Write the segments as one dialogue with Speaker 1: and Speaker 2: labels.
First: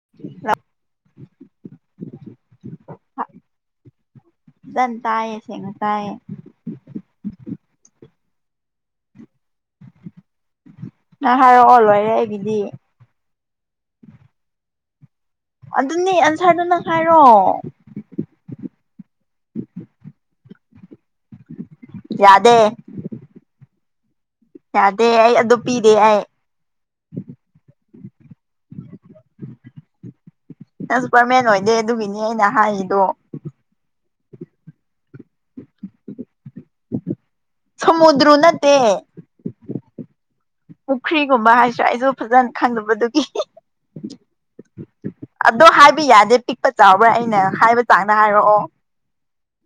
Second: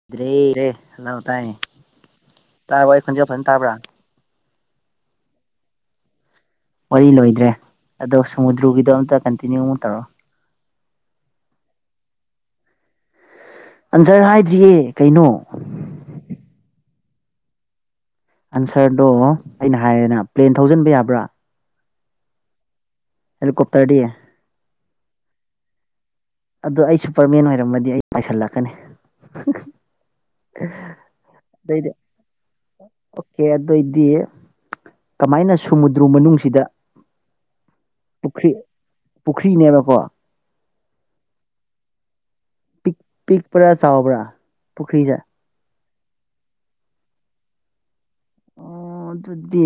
Speaker 1: [unintelligible] hello ꯇꯥꯏꯌꯦ ꯇꯥꯔꯕꯣ ꯑꯩ ꯈꯣꯟꯖꯦꯜ ꯐꯖꯅ ꯇꯥꯕ꯭ꯔꯥ
Speaker 2: ꯐꯖꯟ ꯇꯥꯏꯌꯦ ꯁꯦꯡꯅ ꯇꯥꯏꯌꯦ
Speaker 1: ꯋꯥꯔꯤ ꯂꯣꯏꯗ꯭ꯔꯦ ꯑꯗꯣ ꯁꯃꯨꯗ꯭ꯔꯨꯒꯤꯗꯣ ꯑꯝꯇ ꯀꯟꯇꯤꯅ꯭ꯌꯨ ꯑꯃꯨꯛ ꯇꯧꯔꯛꯑꯣ
Speaker 2: ꯅꯪ ꯍꯥꯢꯔꯛꯑꯣ ꯂꯣꯢꯔꯦ ꯑꯩꯒꯤꯗꯤ
Speaker 1: ꯑꯟꯁꯥꯔ ꯍꯥꯏꯗ꯭ꯔꯤꯌꯦ ꯀꯩꯅꯣ
Speaker 2: ꯑꯗꯨꯅꯦ ꯑꯟꯁꯥꯔꯗꯨ ꯅꯪ ꯍꯥꯏꯔꯣ
Speaker 1: ꯑꯟꯁꯥꯔꯗꯣ ꯑꯩꯅ ꯍꯥꯏꯔꯦꯗꯅ ꯄ꯭ꯂꯦꯟ ꯊꯧꯖꯟꯕ ꯌꯥꯕ꯭ꯔꯥ
Speaker 2: ꯌꯥꯗꯦ
Speaker 1: ꯍꯦꯂꯤꯀꯨꯞꯇꯥꯔꯗꯤ
Speaker 2: ꯌꯥꯗꯦ ꯑꯩ ꯑꯗꯨ ꯄꯤꯗꯦ ꯑꯩ
Speaker 1: ꯑꯗꯣ ꯑꯩ ꯁꯨꯄꯔꯃꯦꯟ ꯑꯣꯏꯔꯝꯃꯗꯤ ꯑꯩ ꯄꯥꯏꯁꯜꯂꯛꯀꯅꯤ
Speaker 2: ꯅꯪ ꯁꯨꯄꯔꯃꯦꯟ ꯑꯣꯏꯗꯦ ꯑꯗꯨꯒꯤꯅꯤ ꯑꯩꯅ ꯍꯥꯏꯔꯤꯗꯣ
Speaker 1: ꯑꯦ ꯑꯗꯣꯏꯗꯤ ꯀꯃꯥꯏꯅ ꯁꯨꯃꯨꯗ꯭ꯔ ꯃꯅꯨꯡꯁꯤꯗ
Speaker 2: ꯁꯃꯨꯗꯨꯔ
Speaker 1: ꯄꯨꯈ꯭ꯔꯤ
Speaker 2: ꯅꯠꯇꯦ
Speaker 1: ꯄꯨꯈ꯭ꯔꯤꯅꯦꯕꯀꯣ
Speaker 2: ꯄꯨꯈ꯭ꯔꯤꯒꯨꯝꯕ ꯍꯥꯏꯁꯤꯔ ꯑꯩꯁꯨ ꯐꯖꯅ ꯈꯪꯗꯕꯗꯨꯒꯤ
Speaker 1: ꯄꯨꯔꯥ ꯆꯥꯎꯕ꯭ꯔꯥ ꯄꯨꯈ꯭ꯔꯤꯁꯦ
Speaker 2: ꯑꯗꯣ ꯍꯥꯏꯕ ꯌꯥꯗꯦ ꯄꯤꯛꯄ ꯆꯥꯎꯕ꯭ꯔꯥ ꯑꯩꯅ ꯍꯥꯏꯕ ꯆꯥꯡꯗ ꯍꯥꯏꯔꯛꯑꯣ
Speaker 1: ꯑꯣ ꯑꯗꯨꯗꯤ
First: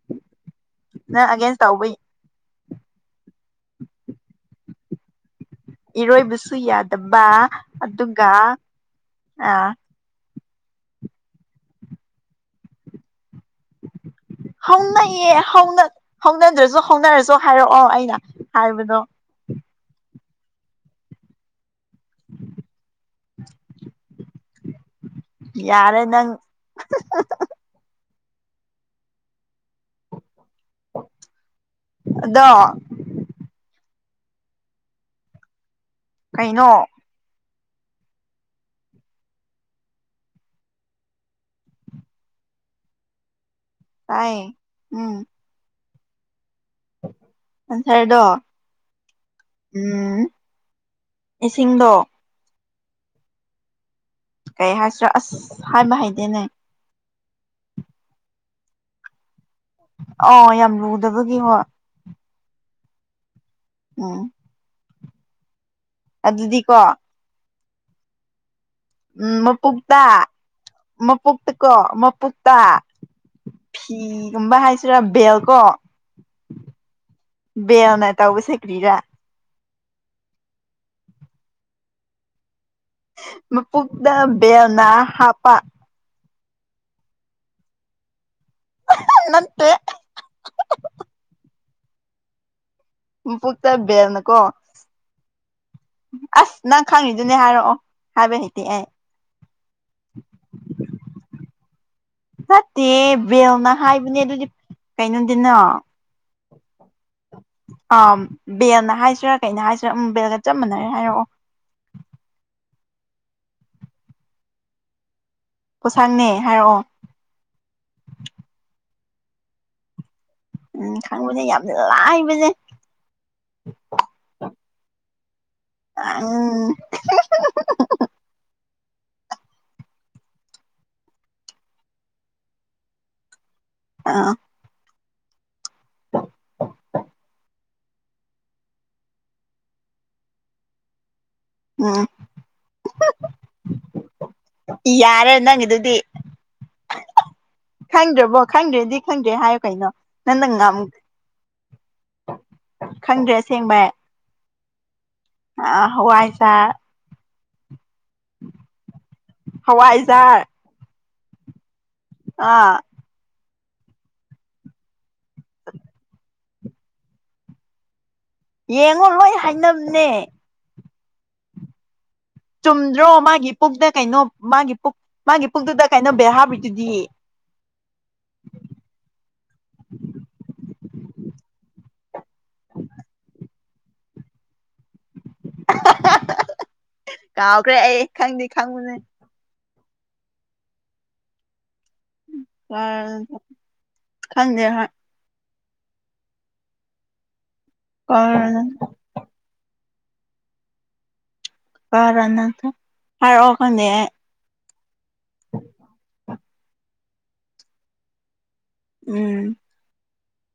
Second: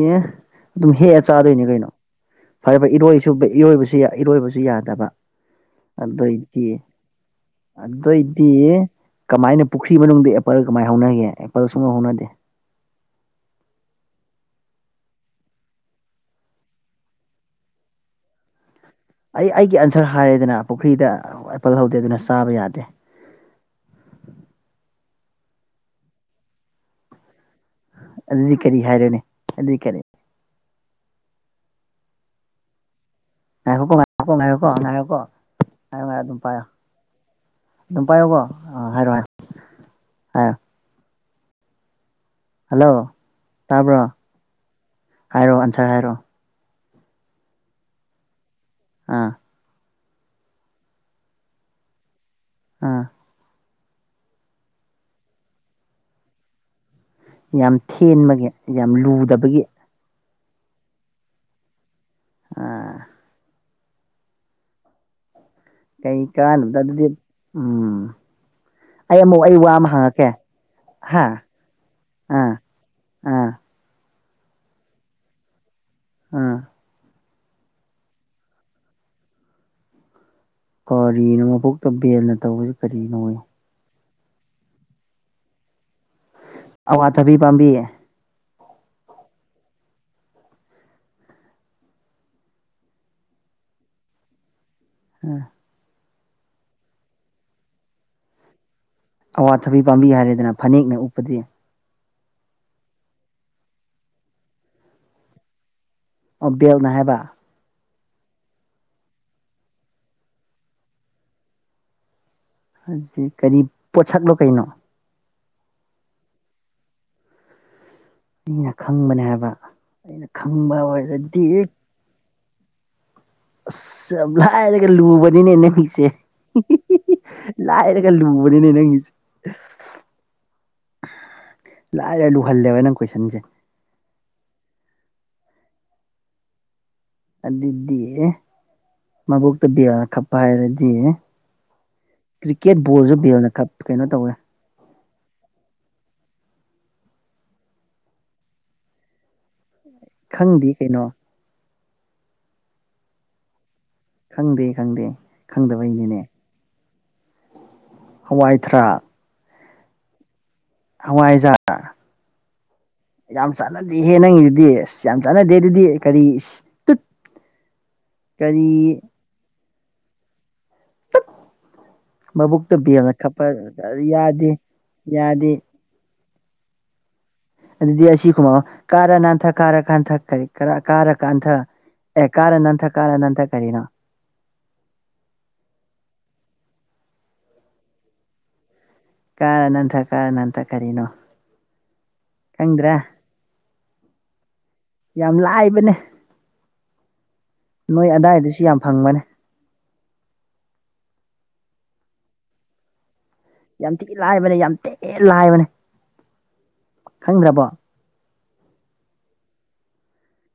Speaker 1: ꯑꯗꯨ ꯍꯦꯛꯑ
Speaker 2: ꯅꯪ ꯑꯒꯦꯟꯁ
Speaker 1: ꯆꯥꯗꯣꯏꯅꯤ
Speaker 2: ꯇꯧꯕ
Speaker 1: ꯀꯩꯅꯣ ꯐꯔꯦ ꯐꯔꯦ ꯏꯔꯣꯏꯁꯨ ꯏꯔꯣꯏꯕꯁꯨ ꯏꯔꯣꯏꯕꯁꯨ ꯌꯥꯗꯕ
Speaker 2: ꯏꯔꯣꯏꯕꯁꯨ
Speaker 1: ꯑꯗꯣꯏꯗꯤ
Speaker 2: ꯌꯥꯗꯕ
Speaker 1: ꯑꯗꯣꯏꯗꯤ
Speaker 2: ꯑꯗꯨꯒ
Speaker 1: ꯀꯃꯥꯏꯅ
Speaker 2: ꯑꯥ
Speaker 1: ꯄꯨꯈ꯭ꯔꯤ ꯃꯅꯨꯡꯗ ꯑꯦꯄꯜ ꯀꯃꯥꯏꯟ ꯍꯧꯅꯒꯦ ꯑꯦꯄꯜ ꯁꯨꯛ ꯍꯧꯅꯗꯦ
Speaker 2: [inaudible] ꯍꯧꯅꯩꯌꯦ ꯍꯧꯅ ꯍꯧꯅꯗ꯭ꯔꯁꯨ ꯍꯧꯅꯔꯁꯨ ꯍꯥꯏꯔꯛꯑꯣ ꯑꯩꯅ ꯍꯥꯏꯕꯗꯣ
Speaker 1: ꯑꯩ ꯑꯩꯒꯤ ꯑꯟꯁꯔ ꯍꯥꯏꯔꯦꯗꯅ ꯄꯨꯈ꯭ꯔꯤꯗ ꯑꯦꯄꯜ ꯍꯧꯗꯦ ꯑꯗꯨꯅ ꯆꯥꯕ ꯌꯥꯗꯦ
Speaker 2: ꯌꯥꯔꯦ ꯅꯪ
Speaker 1: ꯑꯗꯨꯗꯤ ꯀꯔꯤ ꯍꯥꯏꯔꯣꯅꯦ ꯑꯗꯨꯗꯤ ꯀꯔꯤ
Speaker 2: ꯑꯗꯣ
Speaker 1: ꯉꯥꯏꯈꯣꯀꯣ ꯉꯥꯏꯌꯨꯀꯣ ꯉꯥꯏꯌꯨꯀꯣ ꯉꯥꯏꯌꯨꯀꯣ ꯉꯥꯏꯌꯣ ꯉꯥꯏꯌꯣ ꯑꯗꯨꯝ ꯄꯥꯏꯌꯣ
Speaker 2: ꯀꯩꯅꯣ
Speaker 1: ꯑꯗꯨꯝ ꯄꯥꯏꯌꯣꯀꯣ ꯑꯥ ꯍꯥꯏꯔꯣ ꯍꯥꯏꯔꯣ ꯍꯥꯏꯔꯣ ꯍꯜꯂꯣ ꯇꯥꯕ꯭ꯔꯣ
Speaker 2: ꯇꯥꯏꯌꯦ
Speaker 1: ꯍꯥꯏꯔꯣ ꯑꯟꯁꯔ ꯍꯥꯏꯔꯣ
Speaker 2: ꯑꯟꯁ꯭ꯔꯗꯣ
Speaker 1: ꯑꯥ
Speaker 2: ꯎꯝ ꯏꯁꯤꯡꯗꯣ
Speaker 1: ꯑꯥ
Speaker 2: ꯀꯩ ꯍꯥꯏꯁꯤꯔ ꯑꯁ ꯍꯥꯏꯕ ꯍꯩꯇꯦꯅꯦ
Speaker 1: ꯌꯥꯝ ꯊꯦꯟꯕꯒꯤ ꯌꯥꯝ ꯂꯨꯗꯕꯒꯤ
Speaker 2: ꯑꯣ ꯌꯥꯝ ꯂꯨꯗꯕꯒꯤ ꯍꯥ
Speaker 1: ꯑꯥ
Speaker 2: ꯎꯝ
Speaker 1: ꯀꯩ ꯀꯥꯟꯅꯗ
Speaker 2: ꯑꯗꯨꯗꯤꯀꯣ
Speaker 1: ꯑꯗꯨꯗꯤ ꯎꯝ ꯑꯩ
Speaker 2: ꯎꯝ
Speaker 1: ꯑꯃꯨꯛ ꯑꯩ ꯋꯥ ꯑꯃ
Speaker 2: ꯃꯄꯨꯛꯇ
Speaker 1: ꯍꯪꯉꯛꯀꯦ ꯍꯥ
Speaker 2: ꯃꯄꯨꯛꯇꯀꯣ
Speaker 1: ꯑꯥ
Speaker 2: ꯃꯄꯨꯛꯇ
Speaker 1: ꯑꯥ
Speaker 2: ꯐꯤꯒꯨꯝꯕ ꯍꯥꯏꯁꯤꯔ ꯕꯦꯜ ꯀꯣ
Speaker 1: ꯑꯥ
Speaker 2: ꯕꯦꯜꯅ ꯇꯩꯕꯁꯤ ꯀꯔꯤꯔ
Speaker 1: ꯀꯔꯤꯅꯣ ꯃꯕꯨꯛꯇ ꯕꯦꯜꯅ ꯇꯧꯕꯁꯤ ꯀꯔꯤꯅꯣꯌꯦ
Speaker 2: ꯃꯄꯨꯛꯇ ꯕꯦꯜꯅ ꯍꯥꯞꯄ
Speaker 1: ꯑꯋꯥꯊꯕꯤ ꯄꯥꯝꯕꯤ
Speaker 2: ꯅꯠꯇꯦ ꯃꯄꯨꯛꯇ ꯕꯦꯜꯅꯀꯣ
Speaker 1: ꯑꯥ
Speaker 2: ꯑꯁ ꯅꯪ ꯈꯪꯉꯤꯗꯨꯅꯦ ꯍꯥꯏꯔꯛꯑꯣ ꯍꯥꯏꯕ ꯍꯩꯇꯦ ꯑꯩ
Speaker 1: ꯑꯋꯥꯊꯕꯤ ꯄꯥꯝꯕꯤ ꯍꯥꯏꯔꯦꯗꯅ ꯐꯥꯅꯦꯛꯅ ꯎꯞꯄꯗꯤ
Speaker 2: ꯆꯠꯇꯦ ꯕꯦꯜꯅ ꯍꯥꯏꯕꯅꯦ ꯑꯗꯨꯗꯤ ꯀꯩꯅꯣꯗꯤꯅꯣ
Speaker 1: ꯑꯣ ꯕꯦꯜꯅ ꯍꯥꯏꯕ
Speaker 2: ꯑ ꯕꯦꯜꯅ ꯍꯥꯏꯁꯤꯔꯥ ꯀꯩꯅ ꯍꯥꯏꯁꯤꯔꯥ ꯎꯝ ꯕꯦꯜꯒ ꯆꯞ ꯃꯅꯔꯦ ꯍꯥꯏꯔꯛꯑꯣ
Speaker 1: ꯑꯗꯨꯗꯤ ꯀꯔꯤ ꯄꯣꯠꯁꯛꯂꯣ ꯀꯩꯅꯣ
Speaker 2: ꯄꯣꯁꯛꯅꯦ ꯍꯥꯏꯔꯛꯑꯣ
Speaker 1: ꯑꯩꯅ ꯈꯪꯕꯅꯦ ꯍꯥꯏꯕ ꯑꯩꯅ ꯈꯪꯕ
Speaker 2: ꯎꯝ
Speaker 1: ꯑꯣꯏꯔꯗꯤ
Speaker 2: ꯈꯪꯕꯅꯦ ꯌꯥꯝ ꯂꯥꯢꯕꯅꯦ
Speaker 1: ꯑꯁ ꯌꯥꯝ ꯂꯥꯏꯔꯒ ꯂꯨꯕꯅꯤꯅꯦ ꯅꯪꯒꯤꯁꯦ
Speaker 2: ꯎꯝ
Speaker 1: [unintelligible] ꯂꯥꯏꯔꯒ ꯂꯨꯕꯅꯤꯅꯦ ꯅꯪꯒꯤꯁꯨ ꯂꯥꯏꯔ ꯂꯨꯍꯜꯂꯦꯕ ꯅꯪ ꯀꯣꯏꯁꯟꯁꯦ
Speaker 2: ꯑ
Speaker 1: ꯑꯗꯨꯗꯤ ꯃꯕꯨꯣꯛꯇ ꯕꯤꯌꯥꯅ ꯀꯞꯄ ꯍꯥꯏꯔꯗꯤ
Speaker 2: ꯎꯝ
Speaker 1: ꯀ꯭ꯔꯤꯛꯀꯦꯠ ꯕꯣꯜꯁꯨ ꯕꯦꯜꯅ ꯈꯠ ꯀꯩꯅꯣ ꯇꯧꯋꯦ
Speaker 2: ꯌꯥꯔꯦ ꯅꯪꯒꯤꯗꯨꯗꯤ ꯈꯪꯗ꯭ꯔꯕꯣ ꯈꯪꯗ꯭ꯔꯦꯗꯤ ꯈꯪꯗ꯭ꯔꯦ ꯍꯥꯏꯌꯣ ꯀꯩꯅꯣ ꯅꯟꯅ
Speaker 1: ꯈꯪꯗꯦ
Speaker 2: ꯉꯝ
Speaker 1: ꯀꯩꯅꯣ
Speaker 2: ꯈꯪꯗ꯭ꯔꯦ ꯑꯁꯦꯡꯕꯩ
Speaker 1: ꯈꯪꯗꯦ ꯈꯪꯗꯦ
Speaker 2: ꯑ
Speaker 1: ꯈꯪꯗꯕꯩꯅꯤꯅꯦ
Speaker 2: ꯍꯋꯥꯏꯆꯥꯔ
Speaker 1: ꯍꯋꯥꯏꯊꯔꯥꯛ
Speaker 2: ꯍꯋꯥꯏꯖꯥꯔ
Speaker 1: ꯍꯋꯥꯥꯏꯖꯥꯔ
Speaker 2: ꯑꯥ
Speaker 1: ꯌꯥꯝ ꯆꯥꯟꯅꯗꯦꯍꯦ ꯅꯪꯉꯗꯨꯗꯤ ꯑꯁ ꯌꯥꯝ ꯆꯥꯟꯅꯗꯦ ꯑꯗꯨꯗꯤ ꯀꯔꯤ ꯢꯁ ꯇꯨꯠ ꯀꯔꯤ
Speaker 2: ꯌꯦꯡꯉꯣ ꯂꯣꯏ ꯍꯥꯏꯅꯝꯅꯦ
Speaker 1: ꯇꯠ
Speaker 2: ꯆꯨꯝꯗ꯭ꯔꯣ ꯃꯥꯒꯤ ꯄꯨꯗ ꯀꯩꯅꯣ
Speaker 1: ꯌꯥꯗꯦ
Speaker 2: ꯃꯥꯒꯤ ꯄꯨ ꯃꯥꯒꯤ
Speaker 1: ꯌꯥꯗꯦ
Speaker 2: ꯄꯨꯛꯇꯨꯗ ꯀꯩꯅꯣ ꯕꯦꯜ ꯍꯥꯕꯤꯗꯨꯗꯤ
Speaker 1: ꯑꯗꯨꯗꯤ ꯑꯁꯤ ꯀꯨꯝꯃꯑꯣ ꯀꯥꯔ ꯅꯥꯟꯊꯛ ꯀꯥꯔ ꯀꯥꯟꯊ ꯀꯔꯤ ꯀꯥꯔ ꯀꯥꯟꯊ ꯑꯦ ꯀꯥꯔ ꯅꯥꯟꯊ ꯀꯥꯔꯅꯥꯟꯊ ꯀꯔꯤꯅꯣ
Speaker 2: [unintelligible] ꯀꯥꯎꯈ꯭ꯔꯦ ꯑꯩ ꯈꯪꯗꯦ ꯈꯪꯕꯅꯦ
Speaker 1: ꯀꯥꯔ ꯅꯟꯊ ꯀꯥꯔ ꯅꯟꯊ ꯀꯔꯤꯅꯣ ꯈꯪꯗ꯭ꯔꯦ
Speaker 2: ꯀꯥꯔ ꯅꯥꯟꯊ ꯈꯪꯗꯦ ꯍꯥꯏ
Speaker 1: ꯌꯥꯝ ꯂꯥꯢꯕꯅꯦ ꯅꯣꯏ ꯑꯗꯥꯏꯗꯁꯨ ꯌꯥꯝ ꯐꯪꯕꯅꯦ
Speaker 2: ꯀꯔꯅꯠꯇ ꯍꯥꯢꯔꯛꯑꯣ
Speaker 1: ꯌꯥꯝ ꯊꯤ ꯂꯥꯏꯕꯅꯦ ꯌꯥꯝ ꯊꯤ ꯂꯥꯏꯕꯅꯦ ꯈꯪꯗ꯭ꯔꯕꯣ
Speaker 2: ꯎꯝ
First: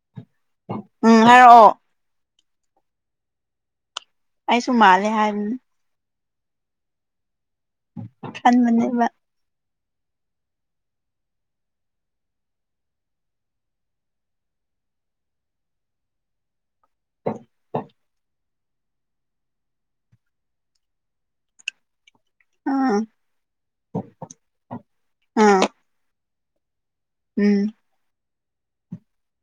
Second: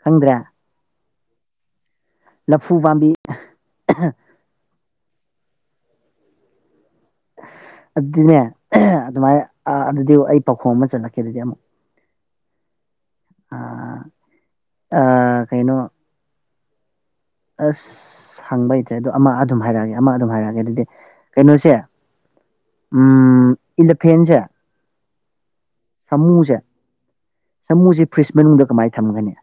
Speaker 1: ꯈꯪꯗ꯭ꯔꯦ
Speaker 2: ꯎꯝ ꯍꯥꯏꯔꯑꯣ
Speaker 1: ꯂꯐꯨ ꯄꯥꯝꯕꯤ
Speaker 2: ꯑꯩꯁꯨꯨꯝ ꯃꯥꯂꯦ ꯍꯥꯏꯅꯤ
Speaker 1: ꯑꯗꯨꯅꯦ
Speaker 2: ꯈꯟꯕꯅꯦꯕ
Speaker 1: ꯑꯗꯨꯃꯥꯏꯅ ꯑ ꯑꯗꯨꯗꯤ ꯑꯩ ꯄꯥꯎꯈꯣꯡ ꯑꯃ ꯆꯠꯂꯛꯀꯦ ꯑꯗꯨꯗꯤ ꯑꯃꯨꯛ ꯑ ꯑ ꯀꯩꯅꯣ ꯑꯁ ꯍꯪꯕ ꯍꯩꯇ꯭ꯔꯦ ꯑꯗꯣ ꯑꯃ ꯑꯗꯨꯝ ꯍꯥꯏꯔꯛꯑꯒꯦ ꯑꯃ ꯑꯗꯨꯝ ꯍꯥꯏꯔꯛꯑꯒꯦ ꯑꯗꯨꯗꯤ ꯀꯩꯅꯣꯁꯦ ꯎꯝ ꯏꯂꯤꯐꯦꯟꯁꯦ
Speaker 2: ꯎꯝ
Speaker 1: ꯃꯨꯖꯦ
Speaker 2: ꯎꯝ
Speaker 1: ꯁꯃꯨꯖꯦ ꯐ꯭ꯔꯤꯁ ꯃꯅꯨꯡꯗ ꯀꯃꯥꯏ ꯊꯝꯒꯅꯤ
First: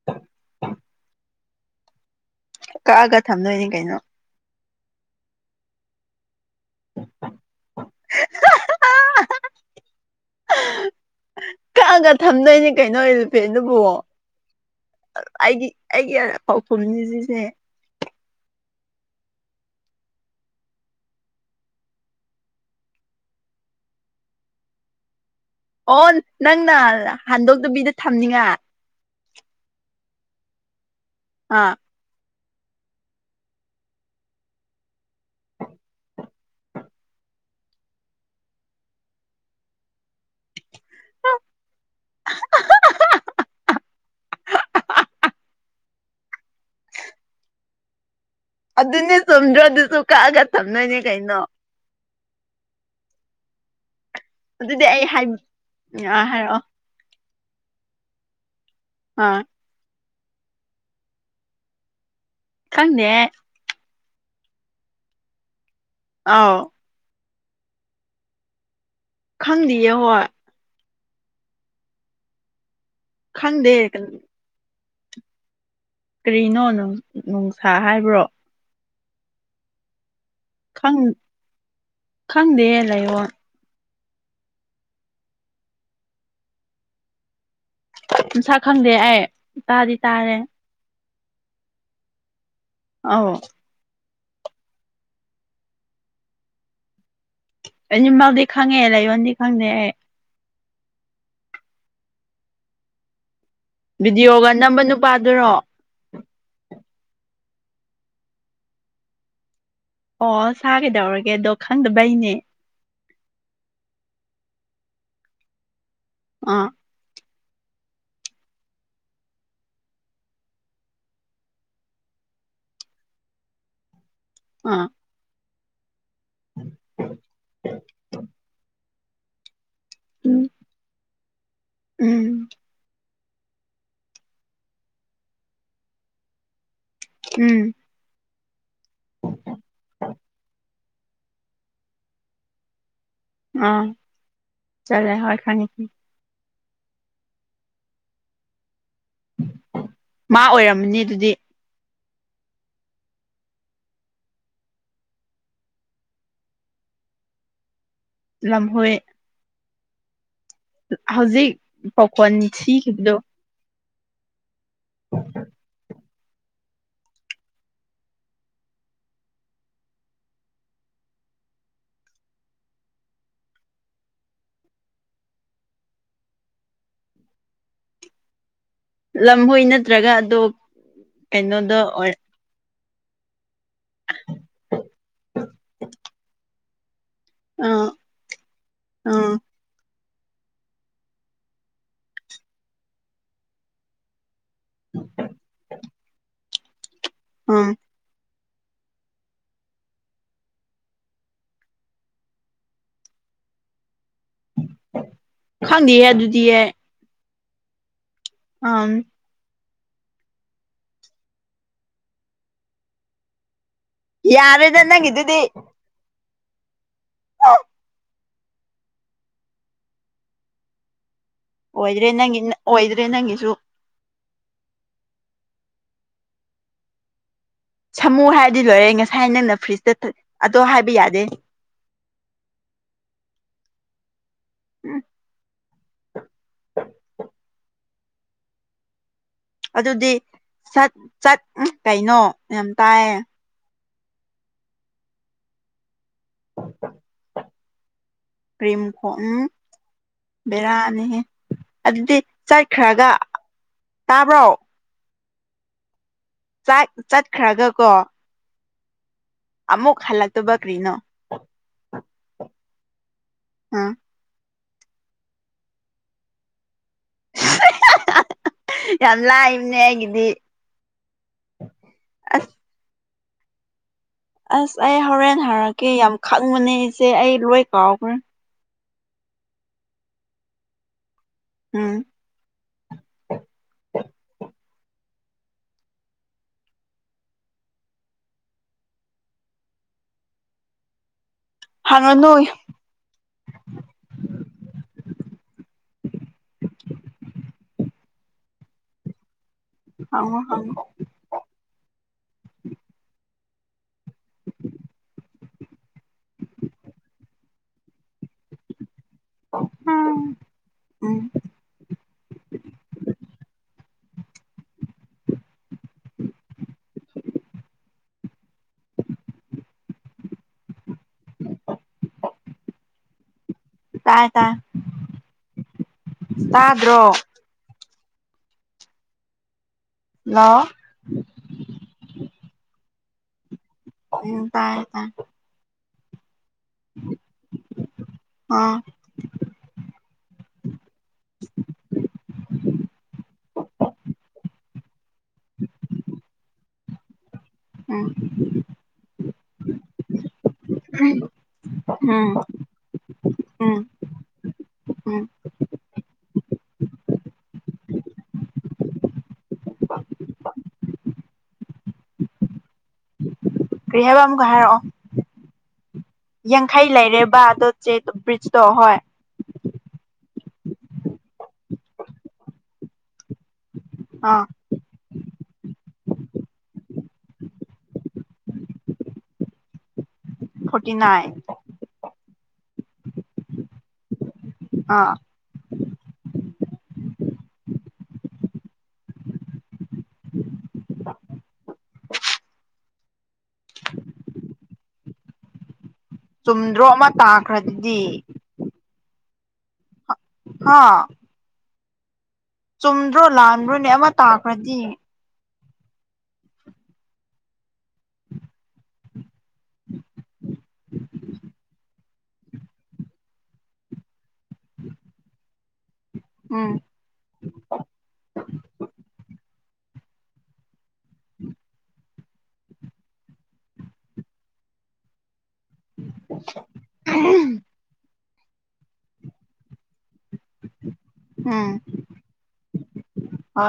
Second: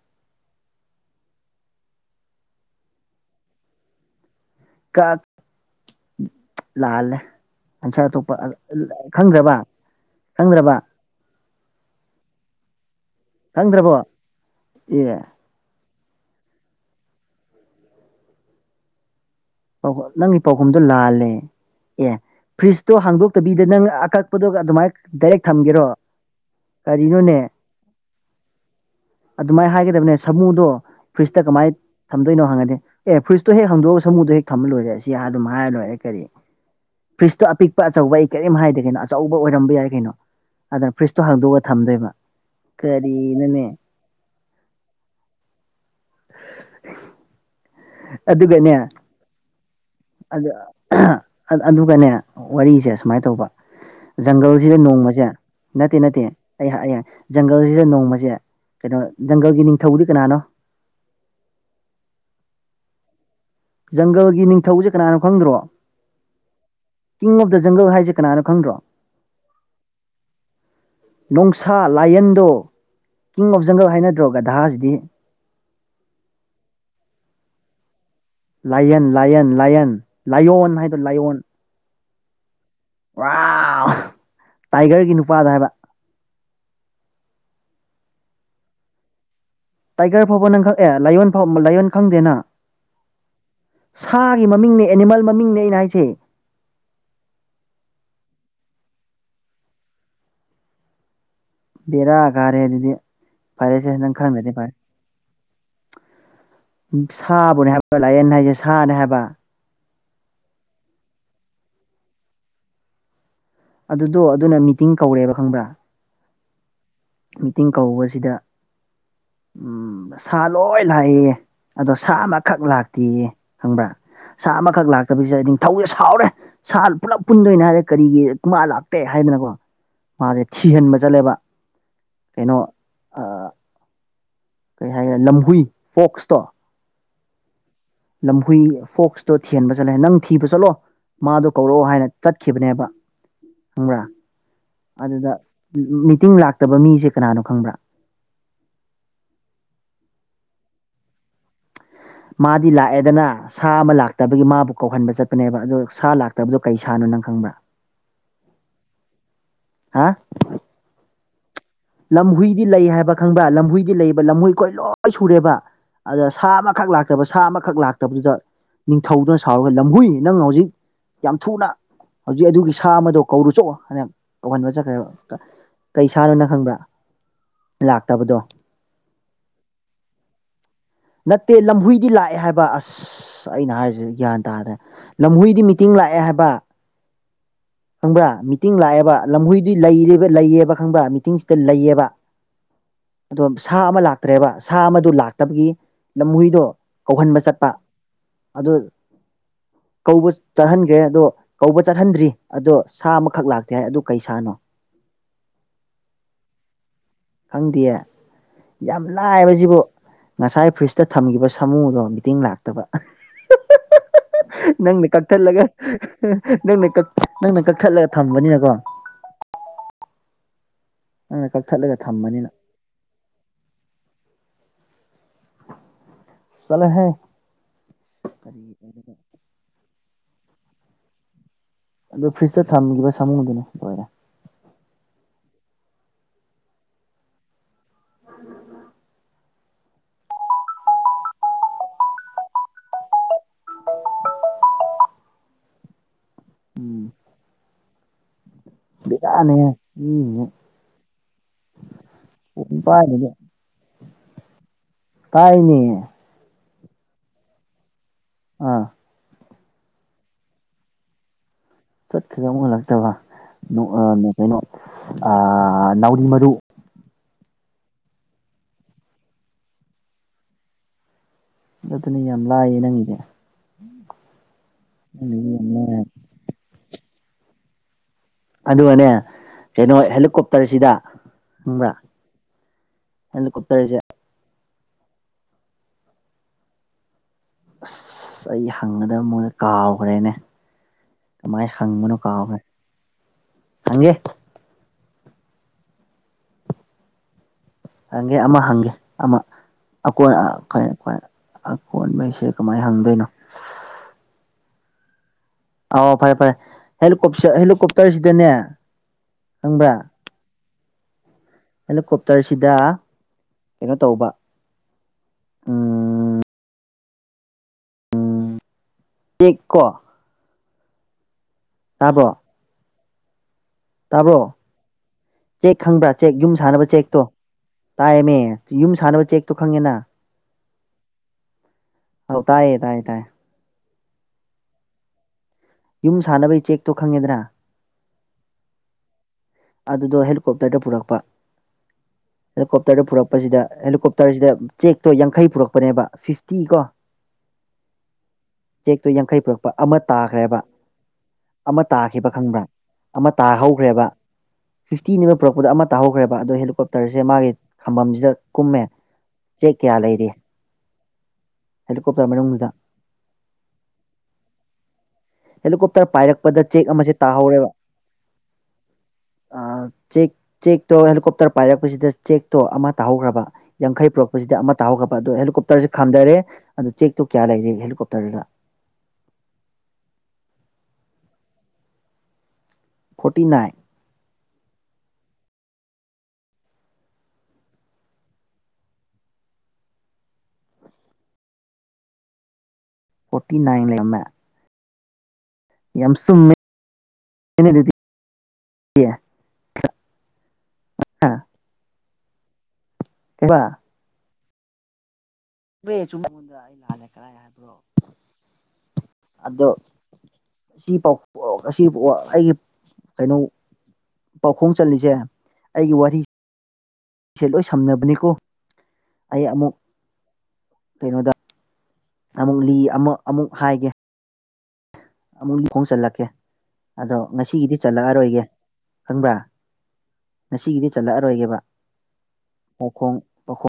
Speaker 2: ꯀꯛꯑꯒ ꯊꯝꯗꯣꯏꯅꯤ ꯀꯩꯅꯣ
Speaker 1: ꯀ ꯂꯥꯜꯂꯦ ꯑꯟꯁꯥ ꯑꯇꯣꯞꯄ ꯈꯪꯗ꯭ꯔꯕ ꯈꯪꯗ꯭ꯔꯕ
Speaker 2: ꯀꯛꯑꯒ ꯊꯝꯗꯣꯏꯅꯦ ꯀꯩꯅꯣ ꯏꯂꯤꯐꯦꯟꯗꯨꯕꯨ
Speaker 1: ꯈꯪꯗ꯭ꯔꯕꯣ ꯑꯦ
Speaker 2: ꯑꯩꯒꯤ ꯑꯩꯒꯤ ꯄꯥꯎꯈꯨꯝ ꯖꯤ ꯁꯤꯁꯤꯅꯦ
Speaker 1: ꯅꯪꯒꯤ ꯄꯥꯎꯈꯨꯝꯗꯣ ꯂꯥꯜꯂꯦ ꯑꯦ ꯐ꯭ꯔꯤꯖꯇꯣ ꯍꯥꯡꯗꯣꯛꯇꯕꯤꯗ ꯅꯪ ꯑꯀꯛꯄꯗꯣꯒ ꯑꯗꯨꯃꯥꯏ ꯗꯔꯦꯛ ꯊꯝꯒꯦꯔꯣ
Speaker 2: ꯑꯣ ꯅꯪꯅ ꯍꯥꯥꯟꯗꯣꯛꯇꯕꯤꯗ ꯊꯝꯅꯤꯡꯉ
Speaker 1: ꯑꯗꯨꯃꯥꯏ ꯍꯥꯏꯒꯗꯝꯅꯦ ꯁꯃꯨꯗꯣ ꯐ꯭ꯔꯤꯖꯇ ꯀꯃꯥꯏ
Speaker 2: ꯑꯥ
Speaker 1: ꯊꯝꯗꯣꯏꯅꯣ ꯍꯪꯉꯗꯤ ꯑꯦ ꯐꯨꯔꯤꯖꯇꯣ ꯍꯦꯛ ꯍꯥꯡꯗꯣꯛꯑ ꯁꯃꯨꯗꯣ ꯍꯦꯛ ꯊꯝꯃ ꯂꯣꯏꯔꯦ ꯁꯤ ꯍꯥ ꯑꯗꯨꯝ ꯍꯥꯏꯔ ꯂꯣꯏꯔꯦ ꯀꯔꯤ ꯐ꯭ꯔꯤꯖꯇꯣ ꯑꯄꯤꯛꯄ ꯑꯆꯧꯕ ꯑꯩ ꯀꯔꯤꯝ ꯍꯥꯏꯗꯦ ꯀꯩꯅꯣ ꯑꯆꯧꯕ ꯑꯣꯏꯔꯝꯕ ꯌꯥꯏ ꯀꯩꯅꯣ ꯑꯗꯨꯅ ꯐ꯭ꯔꯤꯖꯇꯣ ꯍꯥꯡꯗꯣꯛꯑꯒ ꯊꯝꯗꯣꯏꯕ ꯀꯔꯤꯅꯣꯅꯦ ꯑꯗꯨꯒꯅꯦ
Speaker 2: ꯑꯗꯨꯅꯦ ꯆꯨꯝꯗ꯭ꯔꯣ ꯑꯗꯨꯁꯨ ꯀꯛꯑꯒ
Speaker 1: ꯑꯗꯨ
Speaker 2: ꯊꯝꯗꯣꯏꯅꯦ ꯀꯩꯅꯣ
Speaker 1: ꯑꯗꯨꯒꯅꯦ ꯋꯥꯔꯤꯁꯦ ꯁꯨꯃꯥꯏ ꯇꯧꯕ ꯖꯪꯒꯜꯖꯤꯗ
Speaker 2: ꯑꯗꯨꯗꯤ ꯑꯩ ꯍꯥꯏ
Speaker 1: ꯅꯣꯡꯃꯖꯦ ꯅꯠꯇꯦ
Speaker 2: ꯑꯥ
Speaker 1: ꯅꯠꯇꯦ
Speaker 2: ꯍꯥꯏꯔꯛꯑꯣ
Speaker 1: ꯑꯩ ꯍꯥ ꯖꯪꯒꯜꯖꯤꯗ ꯅꯣꯡꯃꯖꯦ ꯀꯩꯅꯣ
Speaker 2: ꯑꯥ
Speaker 1: ꯖꯪꯒꯜꯒꯤ ꯅꯤꯡꯊꯧꯗꯤ ꯀꯅꯥꯅꯣ
Speaker 2: ꯈꯪꯗꯦ
Speaker 1: ꯖꯪꯒꯜꯒꯤ ꯅꯤꯡꯊꯧꯖꯦ ꯀꯅꯥꯅꯣ ꯈꯪꯗ꯭ꯔꯣ
Speaker 2: ꯑꯥꯎ
Speaker 1: ꯀꯤꯡ ꯑꯣꯐ ꯗ ꯖꯪꯒꯜ ꯍꯥꯏꯁꯦ ꯀꯅꯥꯅꯣ ꯈꯪꯗ꯭ꯔꯣ
Speaker 2: ꯈꯪꯗꯤꯌꯦ ꯍꯣꯏ
Speaker 1: ꯅꯣꯡꯁꯥ ꯂꯥꯏꯌꯟꯗꯣ ꯀꯤꯡ ꯑꯣꯐ
Speaker 2: ꯈꯪꯗꯦ
Speaker 1: ꯖꯪꯒꯜ ꯍꯥꯏꯅꯗ꯭ꯔꯣ ꯒꯙꯥ ꯖꯤꯗꯤ
Speaker 2: ꯀ꯭ꯔꯤꯅꯣ ꯅꯪ ꯅꯨꯡꯁꯥ ꯍꯥꯏꯕ꯭ꯔꯣ
Speaker 1: ꯂꯥꯏꯌꯟ ꯂꯥꯏꯌꯟ ꯂꯥꯏꯌꯟ ꯂꯥꯏꯌꯣꯟ ꯍꯥꯏꯗꯣ ꯂꯥꯏꯌꯣꯟ
Speaker 2: ꯈꯪꯗꯦꯍꯦ
Speaker 1: ꯋꯥ ꯇꯥꯏꯒꯔꯒꯤ ꯅꯨꯄꯥꯗ ꯍꯥꯏꯕ
Speaker 2: ꯃꯁꯛ ꯈꯪꯗꯦ ꯑꯩ ꯇꯥꯗꯤ
Speaker 1: ꯇꯥꯏꯒꯔ
Speaker 2: ꯇꯥꯔꯦ
Speaker 1: ꯐꯥꯎꯕ ꯅꯪ ꯈꯪ ꯑꯦ ꯂꯥꯏꯌꯣꯟ ꯐꯥꯎ ꯂꯥꯏꯌꯣꯟ ꯈꯪꯗꯦ ꯅꯪ
Speaker 2: ꯑꯧ
Speaker 1: ꯁꯥꯒꯤ ꯃꯃꯤꯡꯅꯦ ꯑꯦꯅꯤꯃꯦꯜ ꯃꯃꯤꯡꯅꯦ ꯑꯩꯅ ꯍꯥꯏꯁꯦ
Speaker 2: ꯑꯦꯅꯤꯃꯜꯗꯤ ꯈꯪꯉꯦ ꯂꯩꯥꯏꯌꯣꯟꯗꯤ ꯈꯪꯗꯦ ꯑꯩ
Speaker 1: ꯕꯦꯔꯥ ꯀꯥꯔꯦ ꯑꯗꯨꯗꯤ ꯐꯔꯦꯁꯦ ꯅꯪ ꯈꯪꯗ꯭ꯔꯗꯤ
Speaker 2: ꯚꯤꯗꯤꯑꯣꯒ
Speaker 1: ꯐꯔꯦ
Speaker 2: ꯅꯝꯕ ꯅꯨꯄꯥꯗꯨꯔꯣ
Speaker 1: ꯎ ꯁꯥꯕꯨꯅꯦ ꯍꯥꯏꯕ ꯂꯥꯏꯌꯟ ꯍꯥꯏꯖꯦ ꯁꯥꯅꯦ ꯍꯥꯏꯕ
Speaker 2: ꯑꯣ ꯁꯥ ꯀꯩꯗꯧꯔꯒꯦ ꯑꯗꯣ ꯈꯪꯗꯕꯩꯅꯦ
Speaker 1: ꯑꯗꯨꯗꯣ ꯑꯗꯨꯅ ꯃꯤꯇꯤꯡ ꯀꯧꯔꯦꯕ ꯈꯪꯕ꯭ꯔꯥ
Speaker 2: ꯑ
Speaker 1: ꯃꯤꯇꯤꯡ ꯀꯧꯕꯁꯤꯗ ꯎꯝ ꯁꯥ ꯂꯣꯏ ꯂꯥꯛꯑꯦꯌꯦ ꯑꯗꯣ ꯁꯥ ꯑꯃꯈꯛ ꯂꯥꯛꯇꯦꯌꯦ ꯈꯪꯕ꯭ꯔꯥ ꯁꯥ ꯑꯃꯈꯛ
Speaker 2: ꯑꯥ
Speaker 1: ꯂꯥꯛꯇꯕꯤꯖꯤꯗ ꯅꯤꯡꯊꯧꯖꯦ ꯁꯥꯎꯔꯦ ꯁꯥ ꯄꯨꯂꯞ ꯄꯨꯟꯗꯣꯏꯅꯦ ꯍꯥꯏꯔꯦ ꯀꯔꯤꯒꯤ ꯃꯥ ꯂꯥꯛ ꯇꯦ ꯍꯥꯏꯗꯅꯀꯣ ꯃꯥꯖꯦ
Speaker 2: ꯎꯝ
Speaker 1: ꯊꯤꯍꯟꯕ ꯆꯠꯂꯦꯕ
Speaker 2: ꯎꯝ
Speaker 1: ꯀꯩꯅꯣ ꯑ ꯀꯩ ꯍꯥꯏꯒ꯭ꯔꯦ ꯂꯝꯍꯨꯏ ꯐꯣꯛꯁꯇꯣ
Speaker 2: ꯎꯝ
Speaker 1: ꯂꯝꯍꯨꯏ ꯐꯣꯛꯁꯇꯣ ꯊꯤꯍꯟꯕ ꯆꯠꯂꯦ ꯅꯪ ꯊꯤꯕ ꯆꯠꯂꯣ ꯃꯥꯗꯨ ꯀꯧꯔꯛꯑꯣ ꯍꯥꯏꯅ ꯆꯠꯈꯤꯕꯅꯦꯕ
Speaker 2: ꯑꯥ
Speaker 1: ꯈꯪꯕ꯭ꯔꯥ
Speaker 2: ꯆꯠꯂꯦ
Speaker 1: ꯑꯗꯨꯗ
Speaker 2: ꯍꯣꯏ ꯈꯪꯉꯦ
Speaker 1: ꯃꯤꯇꯤꯡ ꯂꯥꯛꯇꯕ ꯃꯤꯁꯦ ꯀꯅꯥꯅꯣ ꯈꯪꯕ꯭ꯔꯥ
Speaker 2: ꯃꯥ ꯑꯣꯏꯔꯝꯃꯅꯤ ꯑꯗꯨꯗꯤ
Speaker 1: ꯃꯥꯗꯤ ꯂꯥꯛꯑꯦꯗꯅ ꯁꯥ ꯑꯃ ꯂꯥꯛꯇꯕꯒꯤ ꯃꯥꯕꯨ ꯀꯧꯍꯟꯕ ꯆꯠꯄꯅꯦꯕ ꯑꯗꯣ ꯁꯥ ꯂꯥꯛꯇꯕꯗꯣ ꯀꯩ ꯁꯥꯅꯣ ꯅꯪ ꯈꯪꯕ꯭ꯔꯥ
Speaker 2: ꯂꯝꯍꯨꯏ
Speaker 1: ꯍꯥ
Speaker 2: ꯍꯧꯖꯤꯛ ꯄꯥꯎꯈꯣꯟ
Speaker 1: ꯂꯝꯍꯨꯏꯗꯤ ꯂꯩ ꯍꯥꯏꯕ
Speaker 2: ꯁꯤꯈꯤꯕꯗꯣ
Speaker 1: ꯈꯪꯕ꯭ꯔꯥ ꯂꯝꯍꯨꯏꯗꯤ ꯂꯩꯕ ꯂꯝꯍꯨꯏ ꯈꯣꯏꯂꯣꯏ ꯁꯨꯔꯦꯕ ꯑꯗ ꯁꯥ ꯑꯃꯈꯛ ꯂꯥꯛꯇꯕ ꯁꯥ ꯑꯃꯈꯛ ꯂꯥꯛꯇꯕꯗꯨꯗ ꯅꯤꯡꯊꯧꯗꯨꯅ ꯁꯥꯎꯔꯒ ꯂꯝꯍꯨꯏ ꯅꯪ ꯍꯧꯖꯤꯛ ꯌꯥꯝ ꯊꯨꯅ ꯍꯧꯖꯤꯛ ꯑꯗꯨꯒꯤ ꯁꯥ ꯑꯃꯗꯣ ꯀꯧꯔꯨ ꯆꯣ ꯍꯥꯏꯅ ꯀꯧꯍꯟꯕ ꯆꯠꯈ꯭ꯔꯦꯕ ꯀꯩ ꯁꯥꯅꯣ ꯅꯪ ꯈꯪꯕ꯭ꯔꯥ ꯂꯥꯛꯇꯕꯗꯣ
Speaker 2: ꯂꯝꯍꯣꯏ ꯅꯠꯇ꯭ꯔꯒ ꯑꯗꯣ
Speaker 1: ꯅꯠꯇꯦ
Speaker 2: ꯀꯩꯅꯣꯗꯣ
Speaker 1: ꯂꯝꯍꯨꯏꯗꯤ
Speaker 2: ꯑꯣꯏ
Speaker 1: ꯂꯥꯛꯑꯦ ꯍꯥꯏꯕ ꯑꯁ ꯑꯩꯅ ꯍꯥꯏꯔꯤꯁꯦ ꯒ꯭ꯌꯥꯟ ꯇꯥꯗ꯭ꯔꯦ ꯂꯝꯍꯨꯏꯗꯤ ꯃꯤꯇꯤꯡ ꯂꯥꯛꯑꯦ ꯍꯥꯏꯕ
Speaker 2: ꯑ
Speaker 1: ꯈꯪꯕ꯭ꯔꯥ ꯃꯤꯇꯤꯡ ꯂꯥꯛꯑꯦꯕ ꯂꯝꯍꯨꯗꯤ ꯂꯩꯔꯒ ꯂꯩꯌꯦꯕ ꯈꯪꯕ꯭ꯔꯥ ꯃꯤꯇꯤꯡ ꯗ ꯂꯩꯌꯦꯕ ꯑꯗꯣ ꯁꯥ ꯑꯃ ꯂꯥꯛ ꯇ꯭ꯔꯦꯕ ꯁꯥ ꯑꯃꯗꯨ ꯂꯥꯛꯇꯕꯒꯤ ꯂꯝꯍꯨꯏꯗꯣ ꯀꯧꯍꯟꯕ ꯆꯠꯄ
Speaker 2: ꯑꯥ
Speaker 1: ꯑꯗꯣ ꯀꯧꯕ ꯆꯠꯍꯟꯈ꯭ꯔꯦ ꯑꯗꯣ ꯀꯧꯕ ꯆꯠꯍꯟꯗ꯭ꯔꯤ ꯑꯗꯣ ꯁꯥ ꯑꯃꯈꯛ ꯂꯥꯛꯇꯦ ꯍꯥꯏ ꯑꯗꯨ ꯀꯩ ꯁꯥꯅꯣ
Speaker 2: ꯈꯪꯗꯦꯍꯦ ꯑꯗꯨꯗꯤ ꯑꯩ
Speaker 1: ꯈꯪꯗꯦꯌꯦ
Speaker 2: ꯑꯝ
Speaker 1: ꯌꯥꯝ ꯂꯥꯏꯕꯁꯤꯕꯨ ꯉꯁꯥꯏ ꯐ꯭ꯔꯤꯖꯇ ꯊꯝꯈꯤꯕ ꯁꯥꯃꯨꯗꯣ ꯃꯤꯇꯤꯡ ꯂꯥꯛꯇꯕ
Speaker 2: ꯌꯥꯔꯦꯗ
Speaker 1: ꯅꯪꯅ
Speaker 2: ꯅꯪꯒꯤꯗꯨꯗꯤ
Speaker 1: ꯀꯛꯊꯠꯂꯒ ꯅꯪꯅ ꯀꯛ
Speaker 2: ꯑꯣ
Speaker 1: ꯅꯪꯅ ꯀꯛꯊꯠꯂꯒ ꯊꯝꯕꯅꯤꯅꯀꯣ ꯅꯪꯅ ꯀꯛꯊꯠꯂꯒ
Speaker 2: ꯑꯣꯏꯗ꯭ꯔꯦ ꯅꯪꯒꯤ
Speaker 1: ꯊꯝꯕꯅꯤꯅ
Speaker 2: ꯑꯣꯏꯗ꯭ꯔꯦ ꯅꯪꯒꯤꯁꯨ
Speaker 1: ꯆꯠꯂꯣꯍꯦ
Speaker 2: ꯁꯥꯃꯨ ꯍꯥꯏꯔꯗꯤ ꯂꯣꯏꯔꯦ ꯉꯁꯥꯏ ꯅꯪꯅ ꯐ꯭ꯔꯤꯖꯇ ꯑꯗꯣ ꯍꯥꯏꯕ ꯌꯥꯗꯦ
Speaker 1: ꯑꯗꯨ ꯐ꯭ꯔꯤꯖꯇ ꯊꯝꯈꯤꯕ ꯁꯥꯃꯨꯨꯗꯨꯅꯦ ꯂꯣꯏꯔꯦ
Speaker 2: ꯎꯝ
Speaker 1: [inaudible]
Speaker 2: ꯑꯗꯨꯗꯤ ꯁꯠ ꯆꯠ ꯀꯩꯅꯣ ꯌꯥꯝ ꯇꯥꯏꯌꯦ
Speaker 1: ꯎꯝ
Speaker 2: ꯄꯔꯤꯝ ꯀꯣꯎꯝ
Speaker 1: ꯕꯦꯔꯥꯅꯦꯍꯦ ꯃꯤꯁꯤꯡꯁꯦ
Speaker 2: ꯕꯦꯔꯥ ꯅꯤꯍꯦ ꯑꯗꯨꯗꯤ
Speaker 1: ꯐꯣꯟ
Speaker 2: ꯆꯠꯈ꯭ꯔꯒ
Speaker 1: ꯄꯥꯏꯗꯗꯤ
Speaker 2: ꯇꯥꯕ꯭ꯔꯣ
Speaker 1: ꯇꯥꯏꯅꯦ
Speaker 2: ꯆꯥꯥꯛ ꯆꯠꯈ꯭ꯔꯒ ꯀꯣ
Speaker 1: ꯑꯥ
Speaker 2: ꯑꯃꯨꯛ ꯍꯜꯂꯛꯛꯇꯕ ꯀ꯭ꯔꯤꯅꯣ
Speaker 1: ꯆꯠꯈ꯭ꯔꯒ ꯑꯃꯨꯛ ꯍꯜꯂꯛꯇꯕ
Speaker 2: ꯑꯥ
Speaker 1: ꯑ ꯀꯩꯅꯣ ꯑ ꯅꯥꯎꯔꯤ ꯃꯔꯨ
Speaker 2: ꯌꯥꯝ ꯂꯥꯏꯕꯅꯦ ꯑꯩꯒꯤꯗꯤ
Speaker 1: ꯑꯗꯨꯅꯤ ꯌꯥꯝ
Speaker 2: ꯑꯁ
Speaker 1: ꯂꯥꯏꯌꯦ ꯅꯪꯒꯤꯗꯤ
Speaker 2: ꯑꯁ ꯑꯩ ꯍꯣꯔꯦꯟ ꯍꯥꯏꯔꯛꯀꯦ ꯌꯥꯝ ꯈꯪꯕꯅꯦ ꯏꯆꯦ ꯑꯩ ꯂꯣꯏ ꯀꯥꯎꯈ꯭ꯔꯦ
Speaker 1: ꯑꯗꯨꯒꯅꯦ ꯀꯩꯅꯣ ꯍꯦꯂꯤꯀꯣꯞꯇꯔꯁꯤꯗ ꯈꯪꯕ꯭ꯔꯥ
Speaker 2: ꯎꯝ
Speaker 1: ꯍꯦꯂꯤꯀꯣꯞꯇꯔ ꯖꯦ ꯑꯁ ꯑꯩ ꯍꯪꯒꯗꯕ ꯃꯣꯏꯗ ꯀꯥꯎꯈ꯭ꯔꯦꯅꯦ ꯀꯃꯥꯏ ꯍꯪꯕꯅꯣ
Speaker 2: ꯍꯪꯉꯅꯨ
Speaker 1: ꯀꯥꯎꯈ꯭ꯔꯦ ꯍꯪꯒꯦ ꯍꯪꯒꯦ ꯑꯃ ꯍꯪꯒꯦ ꯑꯃ ꯑꯥꯀꯣꯏ
Speaker 2: ꯍꯪꯉꯣ ꯍꯪꯉꯣ
Speaker 1: ꯑꯥꯀꯣꯏ ꯑꯀꯣꯟꯕꯩꯁꯦ ꯀꯃꯥꯏ ꯍꯪꯗꯣꯏꯅꯣ ꯑꯣ ꯐꯔꯦ ꯐꯔꯦ ꯍꯦꯂꯤꯀꯣꯞ ꯍꯦꯂꯤꯀꯣꯞꯇꯔꯁꯤꯗꯅꯦ ꯈꯪꯕ꯭ꯔꯥ
Speaker 2: ꯎꯝ ꯎꯝ
Speaker 1: ꯍꯦꯂꯤꯀꯣꯞꯇꯔꯁꯤꯗ ꯀꯩꯅꯣ ꯇꯧꯕ ꯎꯝ ꯏ [unintelligible] ꯀꯣ ꯇꯥꯕ꯭ꯔꯣ
Speaker 2: ꯇꯥꯏ
Speaker 1: ꯇꯥꯕ꯭ꯔꯣ
Speaker 2: ꯇꯥꯏ
Speaker 1: ꯆꯦꯛ ꯈꯪꯕ꯭ꯔꯥ ꯆꯦꯛ ꯌꯨꯝ ꯁꯥꯟꯅꯕ
Speaker 2: ꯇꯥꯗ꯭ꯔꯣ
Speaker 1: ꯆꯦꯛꯇꯣ ꯇꯥꯏꯌꯦꯃꯤ ꯌꯨꯝ ꯁꯥꯟꯅꯕ ꯆꯦꯛꯇꯣ ꯈꯪꯉꯤꯅ
Speaker 2: ꯅꯥ [inaudible]
Speaker 1: ꯍꯧ ꯇꯥꯏꯌꯦ ꯇꯥꯏ ꯇꯥꯏꯌꯦ
Speaker 2: ꯈꯣꯏꯔꯣꯡ ꯇꯔꯕ [unintelligible]
Speaker 1: ꯌꯨꯝ ꯁꯥꯟꯅꯕꯩ ꯆꯦꯛꯇꯣ ꯈꯪꯉꯦꯗꯅ
Speaker 2: ꯑꯥ
Speaker 1: ꯑꯗꯨꯗꯣ ꯍꯦꯂꯤꯀꯣꯞꯇꯔꯗ ꯄꯨꯔꯛꯄ ꯍꯦꯂꯤꯀꯣꯞꯇꯔꯗ ꯄꯨꯔꯛꯄꯁꯤꯗ ꯍꯦꯂꯤꯀꯣꯞꯇꯔꯁꯤꯗ ꯆꯦꯛꯇꯣ ꯌꯥꯡꯈꯩ ꯄꯨꯔꯛꯄꯅꯦꯕ ꯐꯤꯐꯇꯤ ꯀꯣ
Speaker 2: [inaudible] ꯎꯝ
Speaker 1: ꯆꯦꯛꯇꯨ ꯌꯥꯡꯈꯩ ꯄꯨꯔꯛꯄ ꯑꯃ ꯇꯥꯈ꯭ꯔꯦꯕ ꯑꯃ
Speaker 2: ꯎꯝ
Speaker 1: ꯇꯥꯈꯤꯕ ꯈꯪꯕ꯭ꯔꯥ ꯑꯃ
Speaker 2: ꯎꯝ
Speaker 1: ꯇꯥꯍꯧꯈ꯭ꯔꯦꯕ
Speaker 2: ꯎꯝ
Speaker 1: ꯐꯤꯐꯇꯤꯅꯤꯕ ꯄꯨꯔꯛꯄꯗ ꯑꯃ ꯇꯥꯍꯧꯈ꯭ꯔꯦꯕ ꯑꯗꯣ ꯍꯦꯂꯤꯀꯣꯞꯇꯔꯁꯦ ꯃꯥꯒꯤ ꯈꯝꯕꯝꯁꯤꯗ ꯀꯨꯝꯃꯦ ꯆꯦꯛ ꯀꯌꯥ ꯂꯩꯔꯤ ꯍꯦꯂꯤꯀꯣꯞꯇꯔ ꯃꯅꯨꯡꯗꯨꯗ
Speaker 2: ꯀꯔꯤꯍꯥꯏꯕ ꯑꯃꯨꯛꯀ ꯍꯥꯏꯔꯛꯑꯣ
Speaker 1: ꯍꯦꯂꯤꯀꯣꯞꯇꯔ ꯄꯥꯏꯔꯛꯄꯗ ꯆꯦꯛ
Speaker 2: ꯌꯥꯡꯈꯩ
Speaker 1: ꯑꯃꯁꯦ
Speaker 2: ꯂꯩꯔꯦꯕ ꯑꯗꯣ
Speaker 1: ꯇꯥꯍꯧꯔꯦꯕ
Speaker 2: ꯆꯦ ꯕ꯭ꯔꯤꯖꯇꯣ ꯍꯣꯏ
Speaker 1: ꯆꯦꯛ ꯆꯦꯛꯇꯣ ꯍꯦꯂꯤꯀꯣꯞꯇꯔ ꯄꯥꯏꯔꯛꯄꯁꯤꯗ ꯆꯦꯛꯇꯣ ꯑꯃ ꯇꯥꯍꯧꯈ꯭ꯔꯕ ꯌꯥꯡꯈꯩ
Speaker 2: ꯑꯥ
Speaker 1: ꯄꯨꯔꯛꯄꯁꯤꯗ ꯑꯃ ꯇꯥꯍꯧꯒ꯭ꯔꯕ ꯑꯗꯣ ꯍꯦꯂꯤꯀꯣꯞꯇꯔꯁꯦ ꯈꯝꯗꯔꯦ ꯑꯗꯨ ꯆꯦꯛꯇꯨ ꯀꯌꯥ ꯂꯩꯔꯦ ꯍꯦꯂꯤꯀꯣꯞꯇꯔꯗꯨꯗ
Speaker 2: ꯐꯣꯔꯇꯤ ꯅꯥꯟ
Speaker 1: ꯐꯣꯔꯇꯤ ꯅꯥꯏꯟ
Speaker 2: ꯑꯥ
Speaker 1: ꯐꯣꯔꯇꯤꯅꯥꯏꯟꯂꯦꯝꯝꯃꯦ ꯆꯨꯝꯃꯦꯅꯦ
Speaker 2: ꯆꯨꯝꯗ꯭ꯔꯣ ꯑꯃ ꯇꯥꯈ꯭ꯔꯗꯨꯗꯤ
Speaker 1: ꯀ [unintelligible]
Speaker 2: ꯍꯥ ꯆꯨꯝꯗ꯭ꯔꯣ
Speaker 1: ꯀꯩꯕ
Speaker 2: ꯂꯥꯟꯕ꯭ꯔꯣꯅꯦ ꯑꯃ ꯇꯥꯈ꯭ꯔꯗꯤ
Speaker 1: ꯕ ꯆꯨꯝꯃꯦ ꯅꯉꯣꯟꯗ ꯑꯩ ꯂꯥꯜꯂꯦ ꯀꯔꯥꯏ ꯍꯥꯏꯕ꯭ꯔꯣ ꯑꯗꯣ ꯁꯤ ꯄꯥꯎ ꯑꯁꯤ ꯑꯩꯒꯤ ꯀꯩꯅꯣ ꯄꯥꯎꯈꯣꯡ ꯆꯂꯤꯁꯦ ꯑꯩꯒꯤ ꯋꯥꯔꯤ
Speaker 2: ꯎꯝ
Speaker 1: ꯑꯩꯁꯦ ꯂꯣꯏ ꯁꯝꯅꯕꯅꯤꯀꯣ ꯑꯩ ꯑꯃꯨꯛ ꯀꯩꯅꯣꯗ ꯑꯃꯨꯛ ꯂꯤ ꯑꯃ ꯑꯃꯨꯛ ꯍꯥꯏꯒꯦ ꯑꯗꯨꯝ ꯈꯣꯡ ꯆꯜꯂꯛꯀꯦ ꯑꯗꯣ ꯉꯁꯤꯒꯤꯗꯤ ꯆꯠꯂꯛꯑꯔꯣꯏꯒꯦ ꯈꯪꯕ꯭ꯔꯥ ꯉꯁꯤꯒꯤꯗꯤ ꯆꯠꯂꯛꯑꯔꯣꯏꯒꯦꯕ
Speaker 2: ꯎꯝ
Speaker 1: ꯑꯣ ꯈꯣꯡ
Speaker 2: ꯍꯣꯏ